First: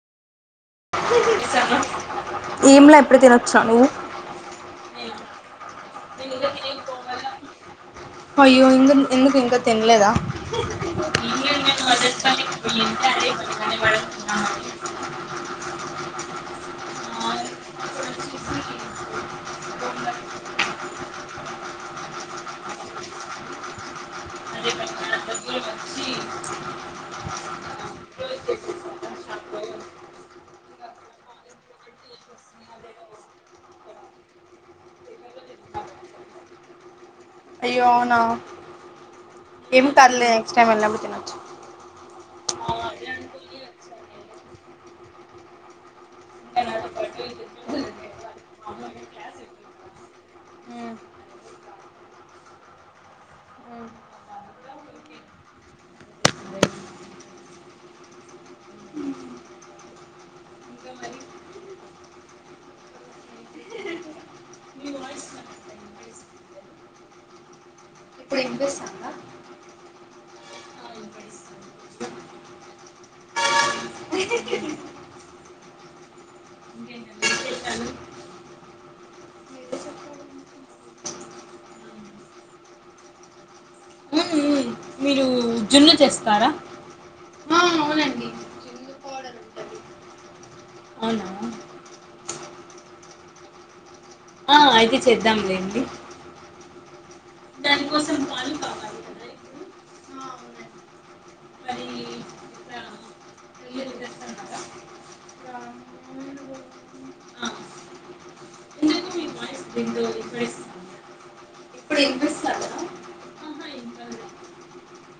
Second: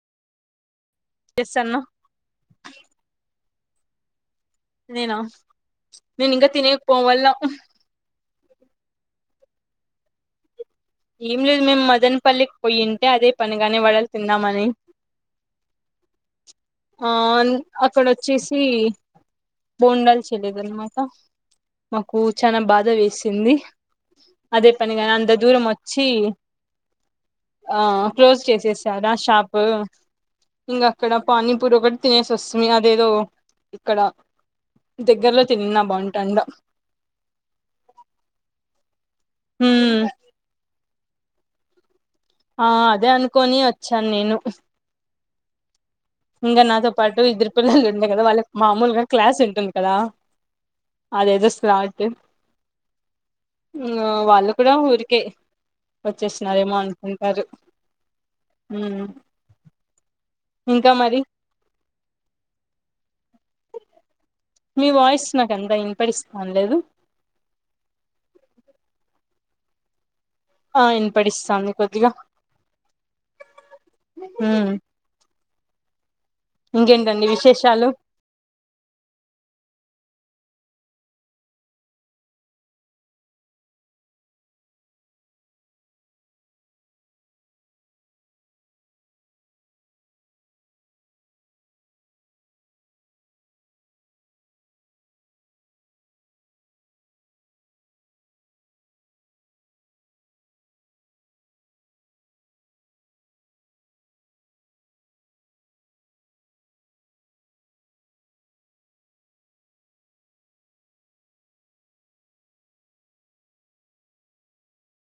చేస్తాన్నావ్ ఏమిలా ఇప్పుడు తినొచ్చా నువ్ నేనా నేను ఇంగ తినేకి పోవల అయ్యో ఇందున్ ఎందుకు ఇంకా తినలేదా ఏం లేదు మేము మదనపల్లికి పొయింటే అదే పనిగానే వడలు తిందామని ఆన్ అక్కడ వచ్చేసి బోండాల్ చేయలేదు అన్నమా మాకు చానా బాధ వేసింది అదే పనిగాని అంత దూరం వ చి ఆ క్లోజ్ చేసేసారా షాప్ ఇంగ అక్కడ పానీపూరొకటి తినేసొస్మి అదేదో ఇక్కడ దగ్గరలో తిన్నా బాగుంటాండ ఏమి ఉమ్ కర్లే నెక్స్ట్ టైమ్ ఎల్లినప్పు తినొచ్చు ఆ అదే అనుకోని వచ్చాను నేను ఇంగ నాతో పాటు ఇద్దరు పిల్లలు ఉండే కదా వాళ్ళకి మామూలుగా క్లాస్ ఉంటుంది కదా అదేదో స్లాట్ వాళ్ళు కూడా ఊరికే వచ్చేస్తున్నారేమో అనుకుంటారు మ్మ్ ఇంకా మరి మీ వాయిస్ నాకంత వినపడిస్తాను లేదు ఇప్పుడు ఇన్పిస్తాందా ఆ ఇన్పడిస్తాంది కొద్దిగా ఇంకేంటండి విశేషాలు మీరు జున్ను చేస్తారా పౌడర్ ఉంటుంది అవునా ఆ అయితే చేద్దాంలేండి దానికోసం పాలు కావాలి కదా ఇప్పుడు ఆ, అవునండి. మరి ఇట్లా ఇల్లు దిగేస్తున్నారా ఇట్లా మూడు పోతుంది. ఆ. ఎందుకు మీ వాయిస్ విండో ఇప్పుడే ఇప్పుడు వినిపిస్తుందా ఆహా ఇంకా లేదు.